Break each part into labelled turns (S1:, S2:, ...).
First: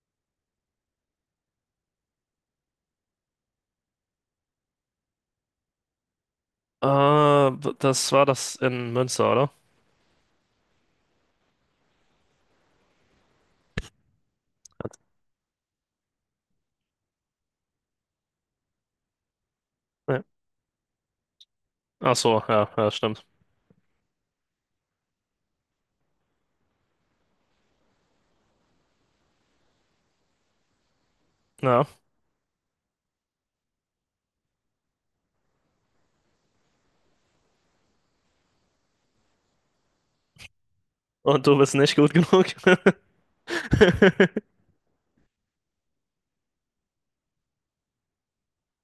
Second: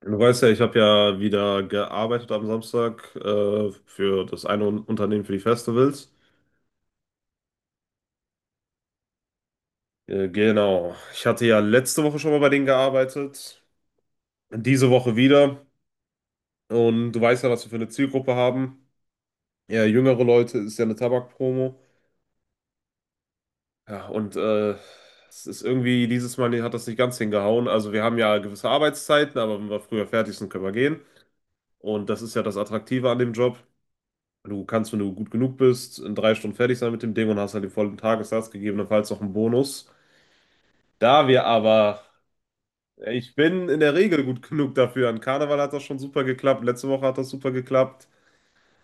S1: Du weißt ja, ich habe ja wieder gearbeitet am Samstag für das eine Unternehmen für die Festivals.
S2: Das war das in Münster, oder?
S1: Genau. Ich hatte ja letzte Woche schon mal bei denen gearbeitet, diese Woche wieder. Und du weißt ja, was wir für eine Zielgruppe haben. Ja, jüngere
S2: Ja.
S1: Leute ist ja eine Tabakpromo.
S2: Ach so, ja, ja, stimmt.
S1: Ja, und es ist irgendwie, dieses Mal hat das nicht ganz hingehauen. Also wir haben ja gewisse Arbeitszeiten, aber wenn wir früher fertig sind, können wir gehen.
S2: Ja.
S1: Und das ist ja das Attraktive an dem Job. Du kannst, wenn du gut genug bist, in 3 Stunden fertig sein mit dem Ding und hast halt den vollen Tagessatz, gegebenenfalls noch einen Bonus. Da wir
S2: Und du bist nicht
S1: aber,
S2: gut genug.
S1: ja, ich bin in der Regel gut genug dafür. An Karneval hat das schon super geklappt, letzte Woche hat das super geklappt.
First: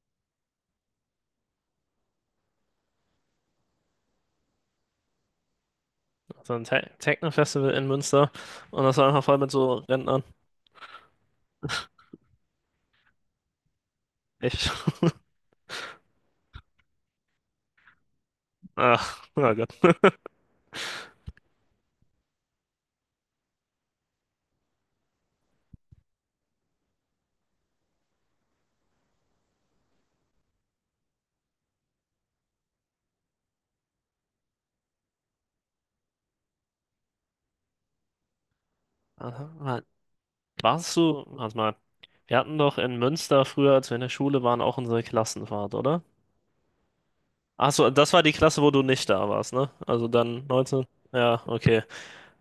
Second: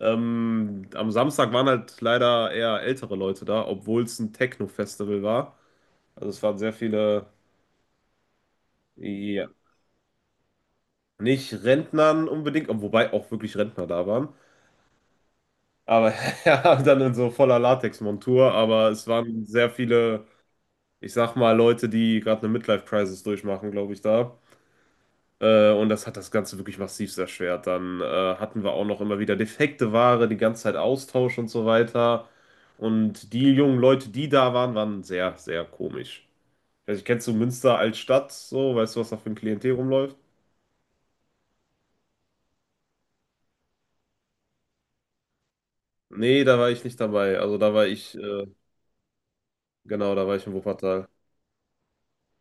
S1: Am Samstag waren halt leider eher ältere Leute da, obwohl es ein Techno-Festival war. Also es
S2: So
S1: waren
S2: ein
S1: sehr
S2: Te
S1: viele,
S2: Techno-Festival in Münster. Und das war einfach voll
S1: ja,
S2: mit so Rentnern.
S1: nicht Rentnern unbedingt, wobei auch wirklich Rentner da waren.
S2: Ich.
S1: Aber ja, dann in so voller Latexmontur, aber es
S2: Ach,
S1: waren
S2: oh
S1: sehr
S2: Gott.
S1: viele. Ich sag mal, Leute, die gerade eine Midlife-Crisis durchmachen, glaube ich, da. Und das hat das Ganze wirklich massiv erschwert. Dann hatten wir auch noch immer wieder defekte Ware, die ganze Zeit Austausch und so weiter. Und die jungen Leute, die da waren, waren sehr, sehr komisch. Also, kennst du Münster als Stadt so? Weißt du, was da für ein
S2: Aha,
S1: Klientel
S2: Mann.
S1: rumläuft?
S2: Warst du, warte mal, wir hatten doch in Münster früher, als wir in der Schule waren, auch unsere Klassenfahrt, oder?
S1: Nee, da war ich nicht dabei. Also,
S2: Ach
S1: da war
S2: so, das
S1: ich,
S2: war die Klasse, wo du nicht da warst, ne? Also
S1: genau, da war
S2: dann
S1: ich in
S2: 19.
S1: Wuppertal.
S2: Ja, okay.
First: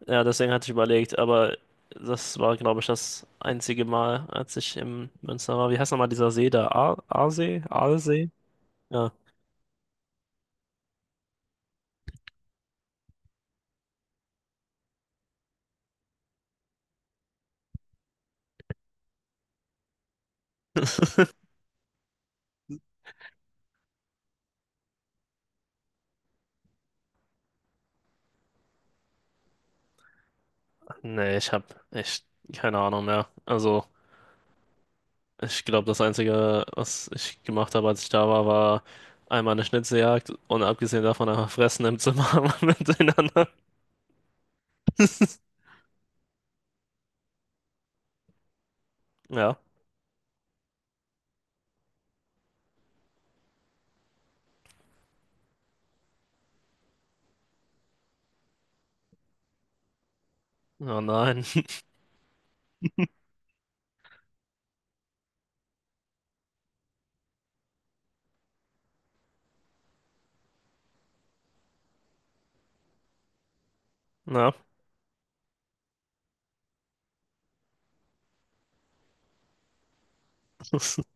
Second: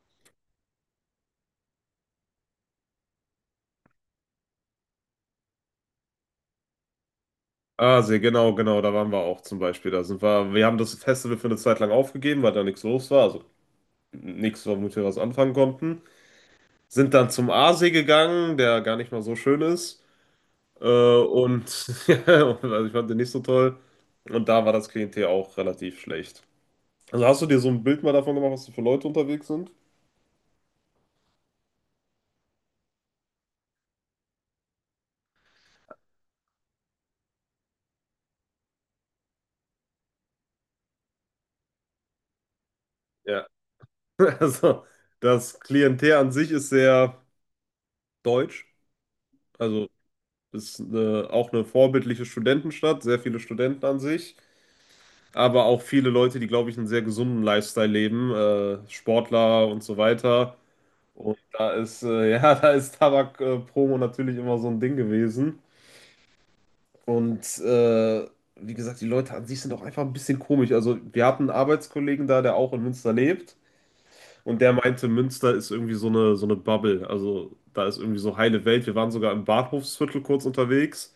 S2: Ja, deswegen hatte ich überlegt, aber das war, glaube ich, das einzige Mal, als ich im Münster war. Wie heißt nochmal dieser See da? Aasee?
S1: Ah, sehr
S2: Aalsee?
S1: genau, genau, da waren
S2: Ja.
S1: wir auch zum Beispiel. Da sind wir, wir haben das Festival für eine Zeit lang aufgegeben, weil da nichts los war. Also nichts, womit wir was anfangen konnten. Sind dann zum Aasee gegangen, der gar nicht mal so schön ist. Äh, und ja, also ich fand den nicht so toll. Und da war das Klientel auch relativ schlecht. Also hast du dir so ein Bild mal davon gemacht, was da für Leute unterwegs sind?
S2: Nee, ich habe echt keine Ahnung mehr. Also, ich glaube, das Einzige, was ich gemacht habe, als ich da war, war einmal eine Schnitzeljagd und abgesehen davon einfach fressen im Zimmer
S1: Ja.
S2: miteinander.
S1: Also das Klientel an sich ist sehr deutsch.
S2: Ja.
S1: Also ist eine, auch eine vorbildliche Studentenstadt, sehr viele Studenten an sich. Aber auch viele Leute, die, glaube ich, einen sehr gesunden Lifestyle leben, Sportler und so weiter.
S2: Oh
S1: Und
S2: nein.
S1: da ist, ja, da ist Tabak-Promo natürlich immer so ein Ding gewesen. Und wie gesagt, die Leute an sich sind auch einfach ein bisschen komisch. Also, wir hatten einen Arbeitskollegen da, der auch in Münster lebt.
S2: Ja.
S1: Und der meinte, Münster ist irgendwie so eine Bubble. Also, da ist irgendwie so heile Welt. Wir waren sogar im Bahnhofsviertel kurz unterwegs.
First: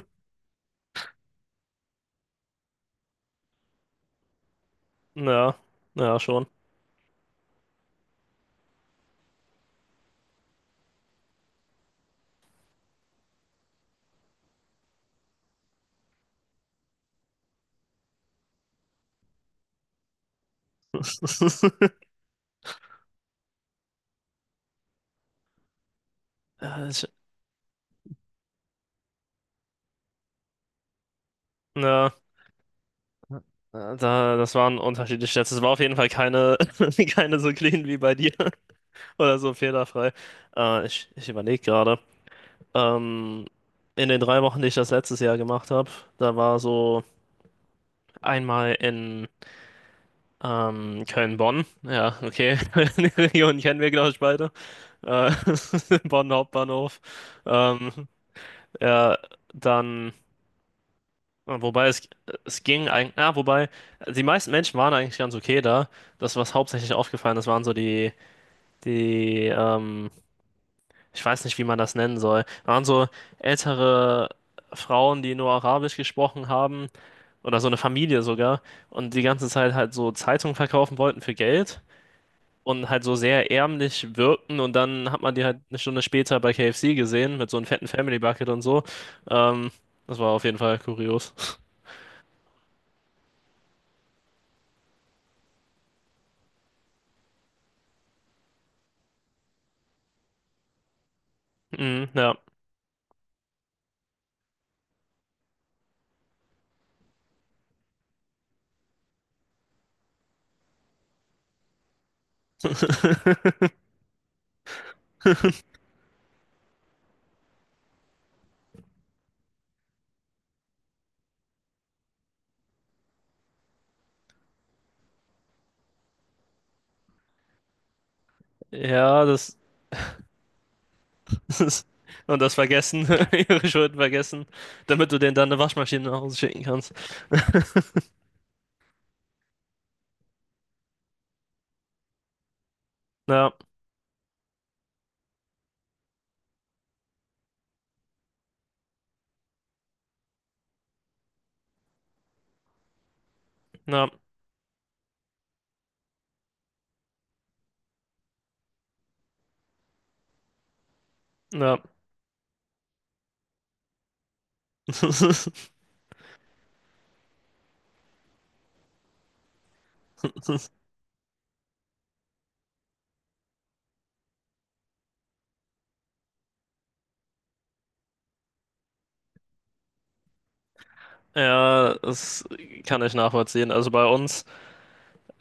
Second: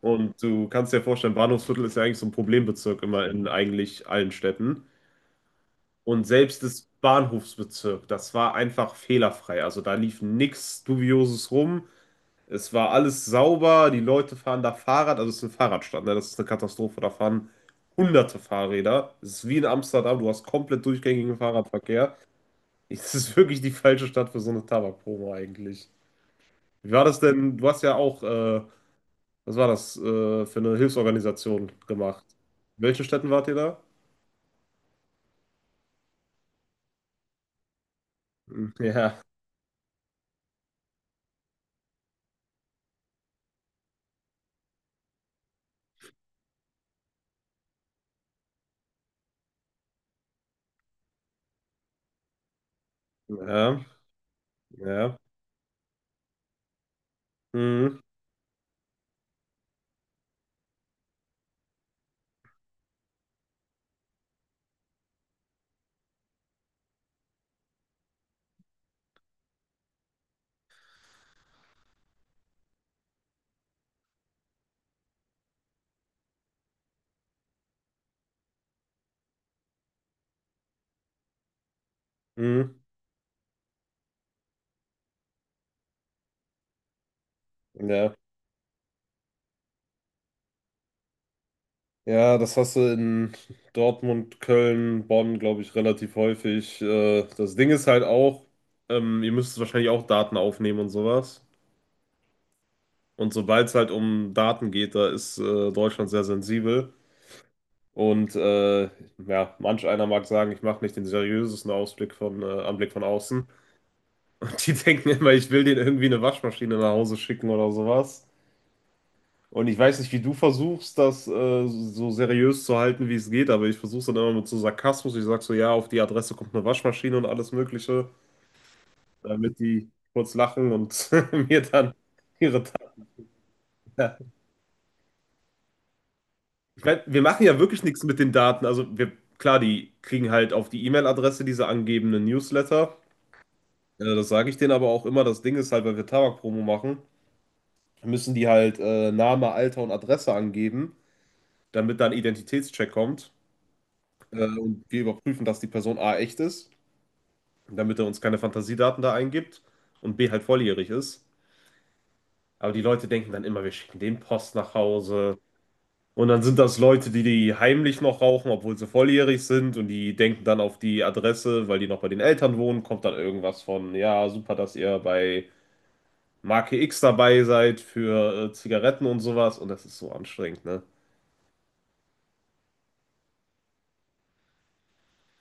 S1: Und du kannst dir vorstellen, Bahnhofsviertel ist ja eigentlich so ein Problembezirk immer in eigentlich allen Städten.
S2: Ja. Ja,
S1: Und
S2: schon.
S1: selbst das Bahnhofsbezirk, das war einfach fehlerfrei. Also, da lief nichts Dubioses rum. Es war alles sauber, die Leute fahren da Fahrrad, also es ist eine Fahrradstadt, ne? Das ist eine Katastrophe, da fahren hunderte Fahrräder. Es ist wie in Amsterdam, du hast komplett durchgängigen Fahrradverkehr. Es ist wirklich die falsche Stadt für so eine Tabakpromo eigentlich.
S2: Ja,
S1: Wie war
S2: ich,
S1: das denn? Du hast ja auch, was war das, für eine Hilfsorganisation
S2: ja.
S1: gemacht? In welchen Städten wart ihr da?
S2: Das waren unterschiedliche Stats. Es war auf jeden Fall keine, keine so clean wie bei dir
S1: Hm, ja,
S2: oder so fehlerfrei. Ich überlege gerade. Ähm, in den drei Wochen, die ich das letztes Jahr gemacht habe, da war so einmal in Köln-Bonn. Ja, okay. Die Region kennen
S1: ja,
S2: wir, glaube ich, beide.
S1: ja,
S2: Äh, Bonn Hauptbahnhof. Ähm,
S1: hm,
S2: ja, dann. Ja, Wobei es, Es ging eigentlich, ja, wobei die meisten Menschen waren eigentlich ganz okay da. Das, was hauptsächlich aufgefallen ist, waren so die, ähm, ich weiß nicht, wie man das nennen soll, waren so ältere Frauen, die nur Arabisch gesprochen haben oder so eine Familie sogar und die ganze Zeit halt so Zeitungen verkaufen wollten für Geld
S1: hm,
S2: und halt so sehr ärmlich wirkten und dann hat man die halt eine Stunde später bei KFC gesehen mit so einem fetten
S1: ja.
S2: Family Bucket und so. Ähm, Das war auf jeden Fall kurios.
S1: Ja, das hast du in Dortmund, Köln, Bonn, glaube ich, relativ häufig. Das Ding ist halt auch, ihr müsst wahrscheinlich auch Daten aufnehmen und sowas.
S2: Mhm, ja.
S1: Und sobald es halt um Daten geht, da ist Deutschland sehr sensibel. Und ja, manch einer mag sagen, ich mache nicht den seriösesten Ausblick von, Anblick von außen. Die denken immer, ich will denen irgendwie eine Waschmaschine nach Hause schicken oder sowas. Und ich weiß nicht, wie du versuchst, das so seriös zu halten, wie es geht, aber ich versuche es dann immer mit so Sarkasmus. Ich sage so, ja, auf die Adresse kommt eine Waschmaschine und alles Mögliche,
S2: Ja, das,
S1: damit die kurz lachen und mir
S2: Das
S1: dann
S2: und das
S1: ihre
S2: vergessen, ihre Schulden
S1: Daten.
S2: vergessen, damit du denen dann eine Waschmaschine nach Hause schicken
S1: Ich
S2: kannst.
S1: meine, wir machen ja wirklich nichts mit den Daten. Also wir, klar, die kriegen halt auf die E-Mail-Adresse diese angebenden Newsletter.
S2: Ja,
S1: Das sage ich denen aber auch immer. Das Ding ist halt, weil wir Tabakpromo machen, müssen die halt Name, Alter und Adresse angeben, damit dann Identitätscheck kommt.
S2: ja,
S1: Und wir überprüfen, dass die Person A echt ist, damit er uns keine Fantasiedaten da eingibt und B halt volljährig ist.
S2: ja.
S1: Aber die Leute denken dann immer, wir schicken den Post nach Hause. Und dann sind das Leute, die die heimlich noch rauchen, obwohl sie volljährig sind, und die denken dann, auf die Adresse, weil die noch bei den Eltern wohnen, kommt dann irgendwas von, ja, super, dass ihr bei Marke X dabei seid für Zigaretten und sowas, und das ist so anstrengend, ne?
S2: Ja, das kann ich nachvollziehen. Also bei uns,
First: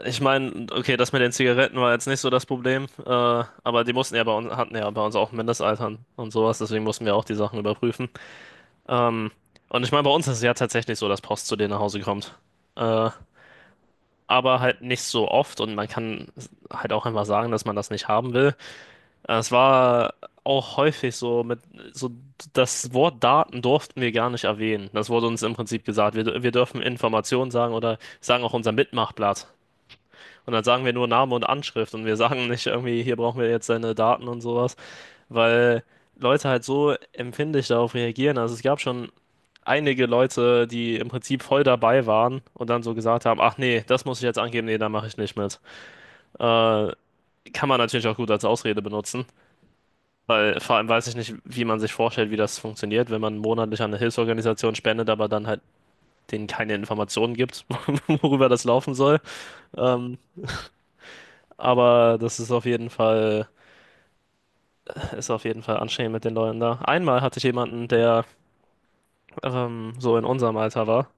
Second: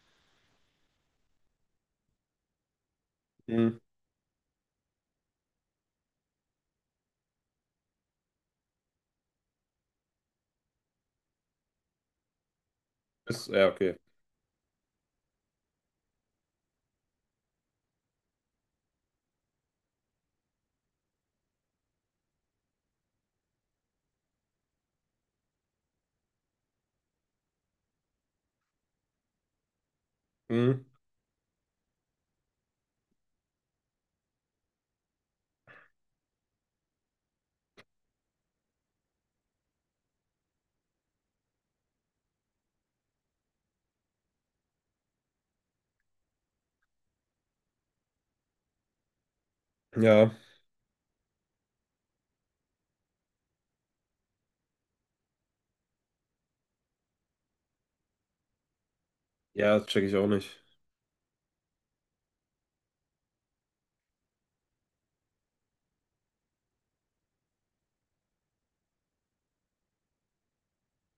S2: ich meine, okay, das mit den Zigaretten war jetzt nicht so das Problem,
S1: Hm.
S2: aber die mussten ja bei uns, hatten ja bei uns auch ein Mindestalter und sowas, deswegen mussten wir auch die Sachen überprüfen. Ähm, und ich meine, bei uns ist es ja tatsächlich so, dass Post zu denen nach Hause kommt. Äh,
S1: Ist, ja, okay.
S2: aber halt nicht so oft und man kann halt auch einfach sagen, dass man das nicht haben will. Es war auch häufig so mit so, das Wort Daten durften wir gar nicht erwähnen. Das wurde uns im Prinzip gesagt. Wir dürfen Informationen sagen oder sagen auch unser Mitmachblatt. Und dann sagen
S1: Hm.
S2: wir nur Name und Anschrift und wir sagen nicht irgendwie, hier brauchen wir jetzt deine Daten und sowas, weil Leute halt so empfindlich darauf reagieren. Also es gab schon einige Leute, die im Prinzip voll dabei waren und dann so gesagt haben, ach nee, das muss ich jetzt angeben, nee, da mache ich nicht mit. Äh, Kann man natürlich auch gut als Ausrede benutzen,
S1: Ja,
S2: weil vor allem weiß ich nicht, wie man sich vorstellt, wie das funktioniert, wenn man monatlich an eine Hilfsorganisation spendet, aber dann halt denen keine Informationen gibt, worüber das laufen soll.
S1: ja, das check ich
S2: Ähm,
S1: auch nicht.
S2: aber das ist auf jeden Fall, ist auf jeden Fall anstrengend mit den Leuten da. Einmal hatte ich jemanden, der so in unserem Alter war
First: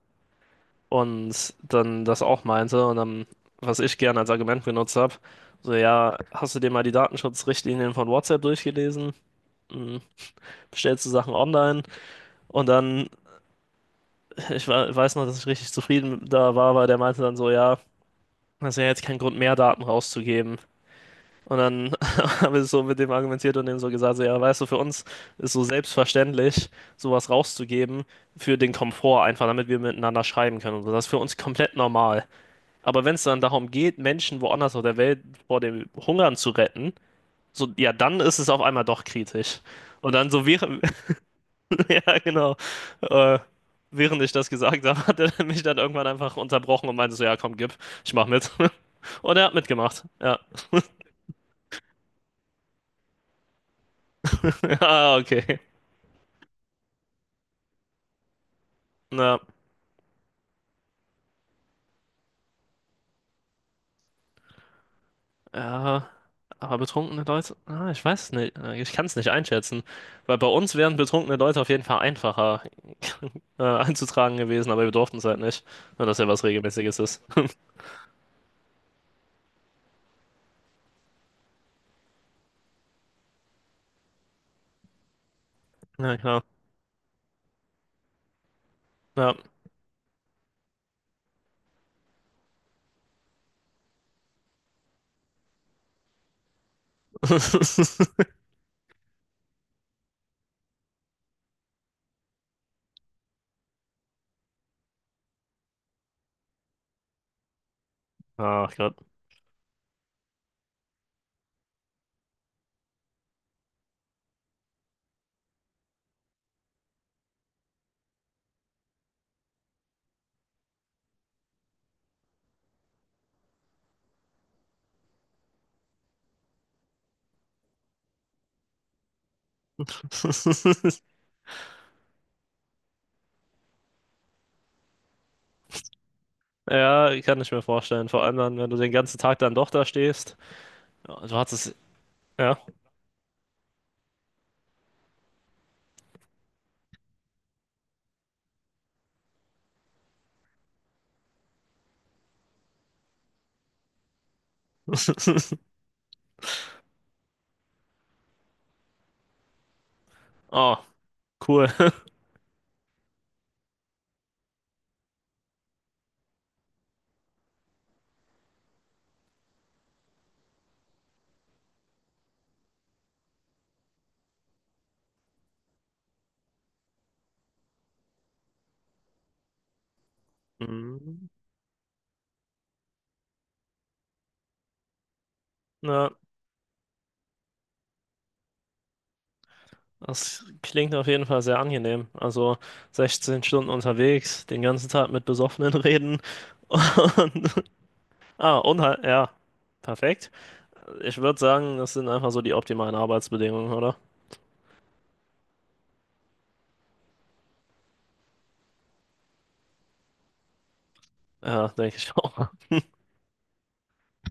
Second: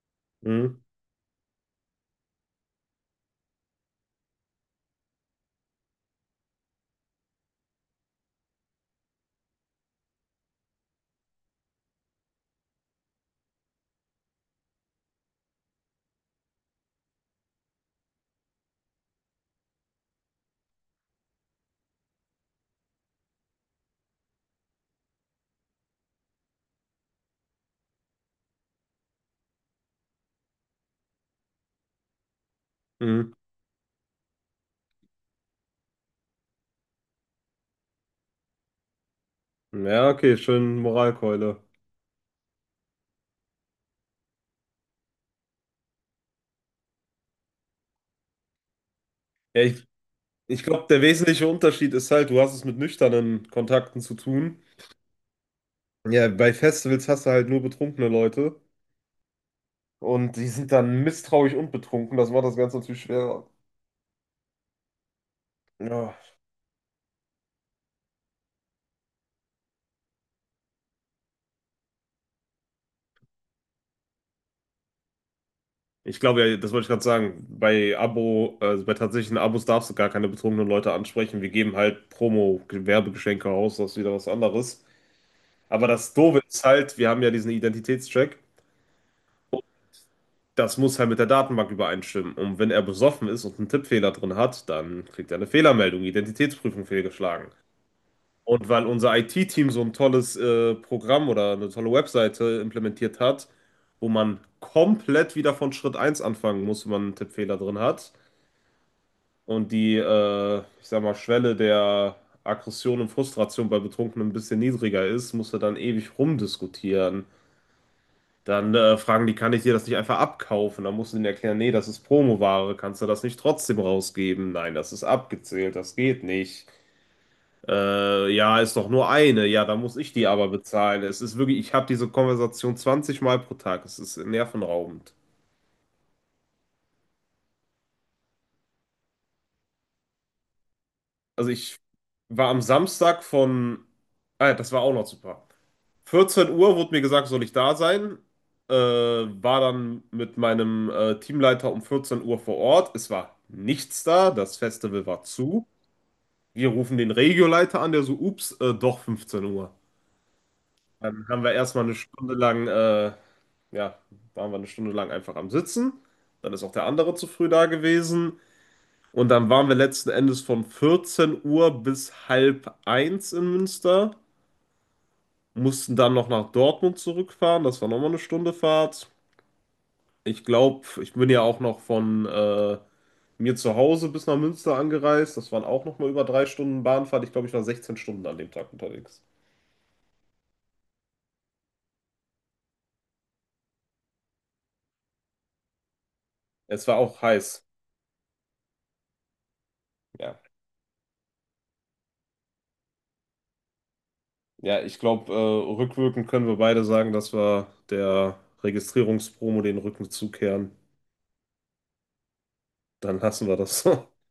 S1: Hm.
S2: und dann das auch meinte und dann, was ich gerne als Argument benutzt habe, so ja, hast du dir mal die Datenschutzrichtlinien von WhatsApp durchgelesen? Hm, bestellst du Sachen online und dann, weiß noch, dass ich richtig zufrieden da war, weil der meinte dann so, ja, das ist ja jetzt kein Grund mehr, Daten rauszugeben. Und dann habe ich so mit dem argumentiert und dem so gesagt, so, ja, weißt du, für uns ist so selbstverständlich, sowas rauszugeben für den Komfort einfach, damit wir miteinander schreiben können und so. Das ist für uns komplett normal. Aber wenn es
S1: Hm.
S2: dann darum geht, Menschen woanders auf der Welt vor dem Hungern zu retten, so, ja, dann ist es auf einmal doch kritisch.
S1: Ja,
S2: Und dann
S1: okay,
S2: so
S1: schön
S2: während,
S1: Moralkeule.
S2: Ja, genau. Äh, Während ich das gesagt habe, hat er mich dann irgendwann einfach unterbrochen und meinte so, ja, komm, gib, ich mach mit. Und er hat
S1: Ja, ich,
S2: mitgemacht. Ja.
S1: ich glaube, der wesentliche Unterschied ist halt, du hast es mit nüchternen Kontakten zu tun.
S2: Ah, okay.
S1: Ja, bei Festivals hast du halt nur betrunkene Leute,
S2: Na,
S1: und die sind dann misstrauisch und betrunken. Das macht das Ganze natürlich schwerer.
S2: ja.
S1: Ja.
S2: Aber betrunkene Leute, ah, ich weiß es nicht. Ich kann es nicht einschätzen. Weil bei uns wären betrunkene Leute auf jeden Fall einfacher einzutragen gewesen, aber wir durften es halt nicht. Nur, dass
S1: Ich
S2: ja was
S1: glaube ja, das wollte ich
S2: Regelmäßiges
S1: gerade
S2: ist.
S1: sagen. Bei Abo, also bei tatsächlichen Abos darfst du gar keine betrunkenen Leute ansprechen. Wir geben halt Promo-Werbegeschenke raus, das ist wieder was anderes. Aber das
S2: Ja,
S1: Doofe
S2: klar.
S1: ist halt, wir haben ja diesen Identitätscheck.
S2: Ja.
S1: Das muss halt mit der Datenbank übereinstimmen. Und wenn er besoffen ist und einen Tippfehler drin hat, dann kriegt er eine Fehlermeldung, Identitätsprüfung fehlgeschlagen. Und weil unser IT-Team so ein tolles Programm oder eine tolle Webseite implementiert hat, wo man komplett wieder von Schritt eins anfangen muss, wenn man einen Tippfehler drin hat,
S2: Ach Gott.
S1: und die, ich sag mal, Schwelle der Aggression und Frustration bei Betrunkenen ein bisschen niedriger ist, muss er dann ewig rumdiskutieren. Dann fragen die, kann ich dir das nicht einfach abkaufen? Dann musst du denen erklären, nee, das ist Promoware, kannst du das nicht trotzdem rausgeben? Nein, das ist abgezählt, das geht nicht. Ja, ist doch nur eine, ja, dann muss ich die aber bezahlen. Es ist wirklich, ich habe diese Konversation 20 Mal pro Tag, es ist nervenraubend.
S2: Ja, kann ich mir vorstellen. Vor allem dann, wenn du den ganzen Tag dann doch da stehst. Ja, Du
S1: Also
S2: hattest,
S1: ich war
S2: ja.
S1: am Samstag von, ah, ja, das war auch noch super. 14 Uhr wurde mir gesagt, soll ich da sein. War dann mit meinem Teamleiter um 14 Uhr vor Ort. Es war nichts da, das Festival war zu. Wir rufen den Regioleiter an, der so, ups, doch 15 Uhr.
S2: Oh,
S1: Dann haben wir
S2: cool.
S1: erstmal eine Stunde lang, ja, waren wir eine Stunde lang einfach am Sitzen. Dann ist auch der andere zu früh da gewesen. Und dann waren wir letzten Endes von 14 Uhr bis halb eins in Münster, mussten dann noch nach Dortmund zurückfahren. Das war nochmal eine Stunde Fahrt. Ich glaube, ich bin
S2: Mhm.
S1: ja auch noch von mir zu Hause bis nach Münster angereist. Das waren auch noch mal
S2: Ja,
S1: über 3 Stunden Bahnfahrt. Ich glaube, ich war 16 Stunden an dem Tag unterwegs.
S2: das klingt auf jeden Fall sehr angenehm. Also 16 Stunden unterwegs, den ganzen Tag mit Besoffenen reden.
S1: Es war auch
S2: Und,
S1: heiß.
S2: ah, und halt, ja, perfekt.
S1: Ja,
S2: Ich würde sagen, das sind einfach so die optimalen Arbeitsbedingungen, oder?
S1: ja, ich glaube, rückwirkend können wir beide sagen, dass wir der Registrierungspromo den Rücken zukehren.
S2: Ja, denke ich auch.
S1: Dann lassen wir das.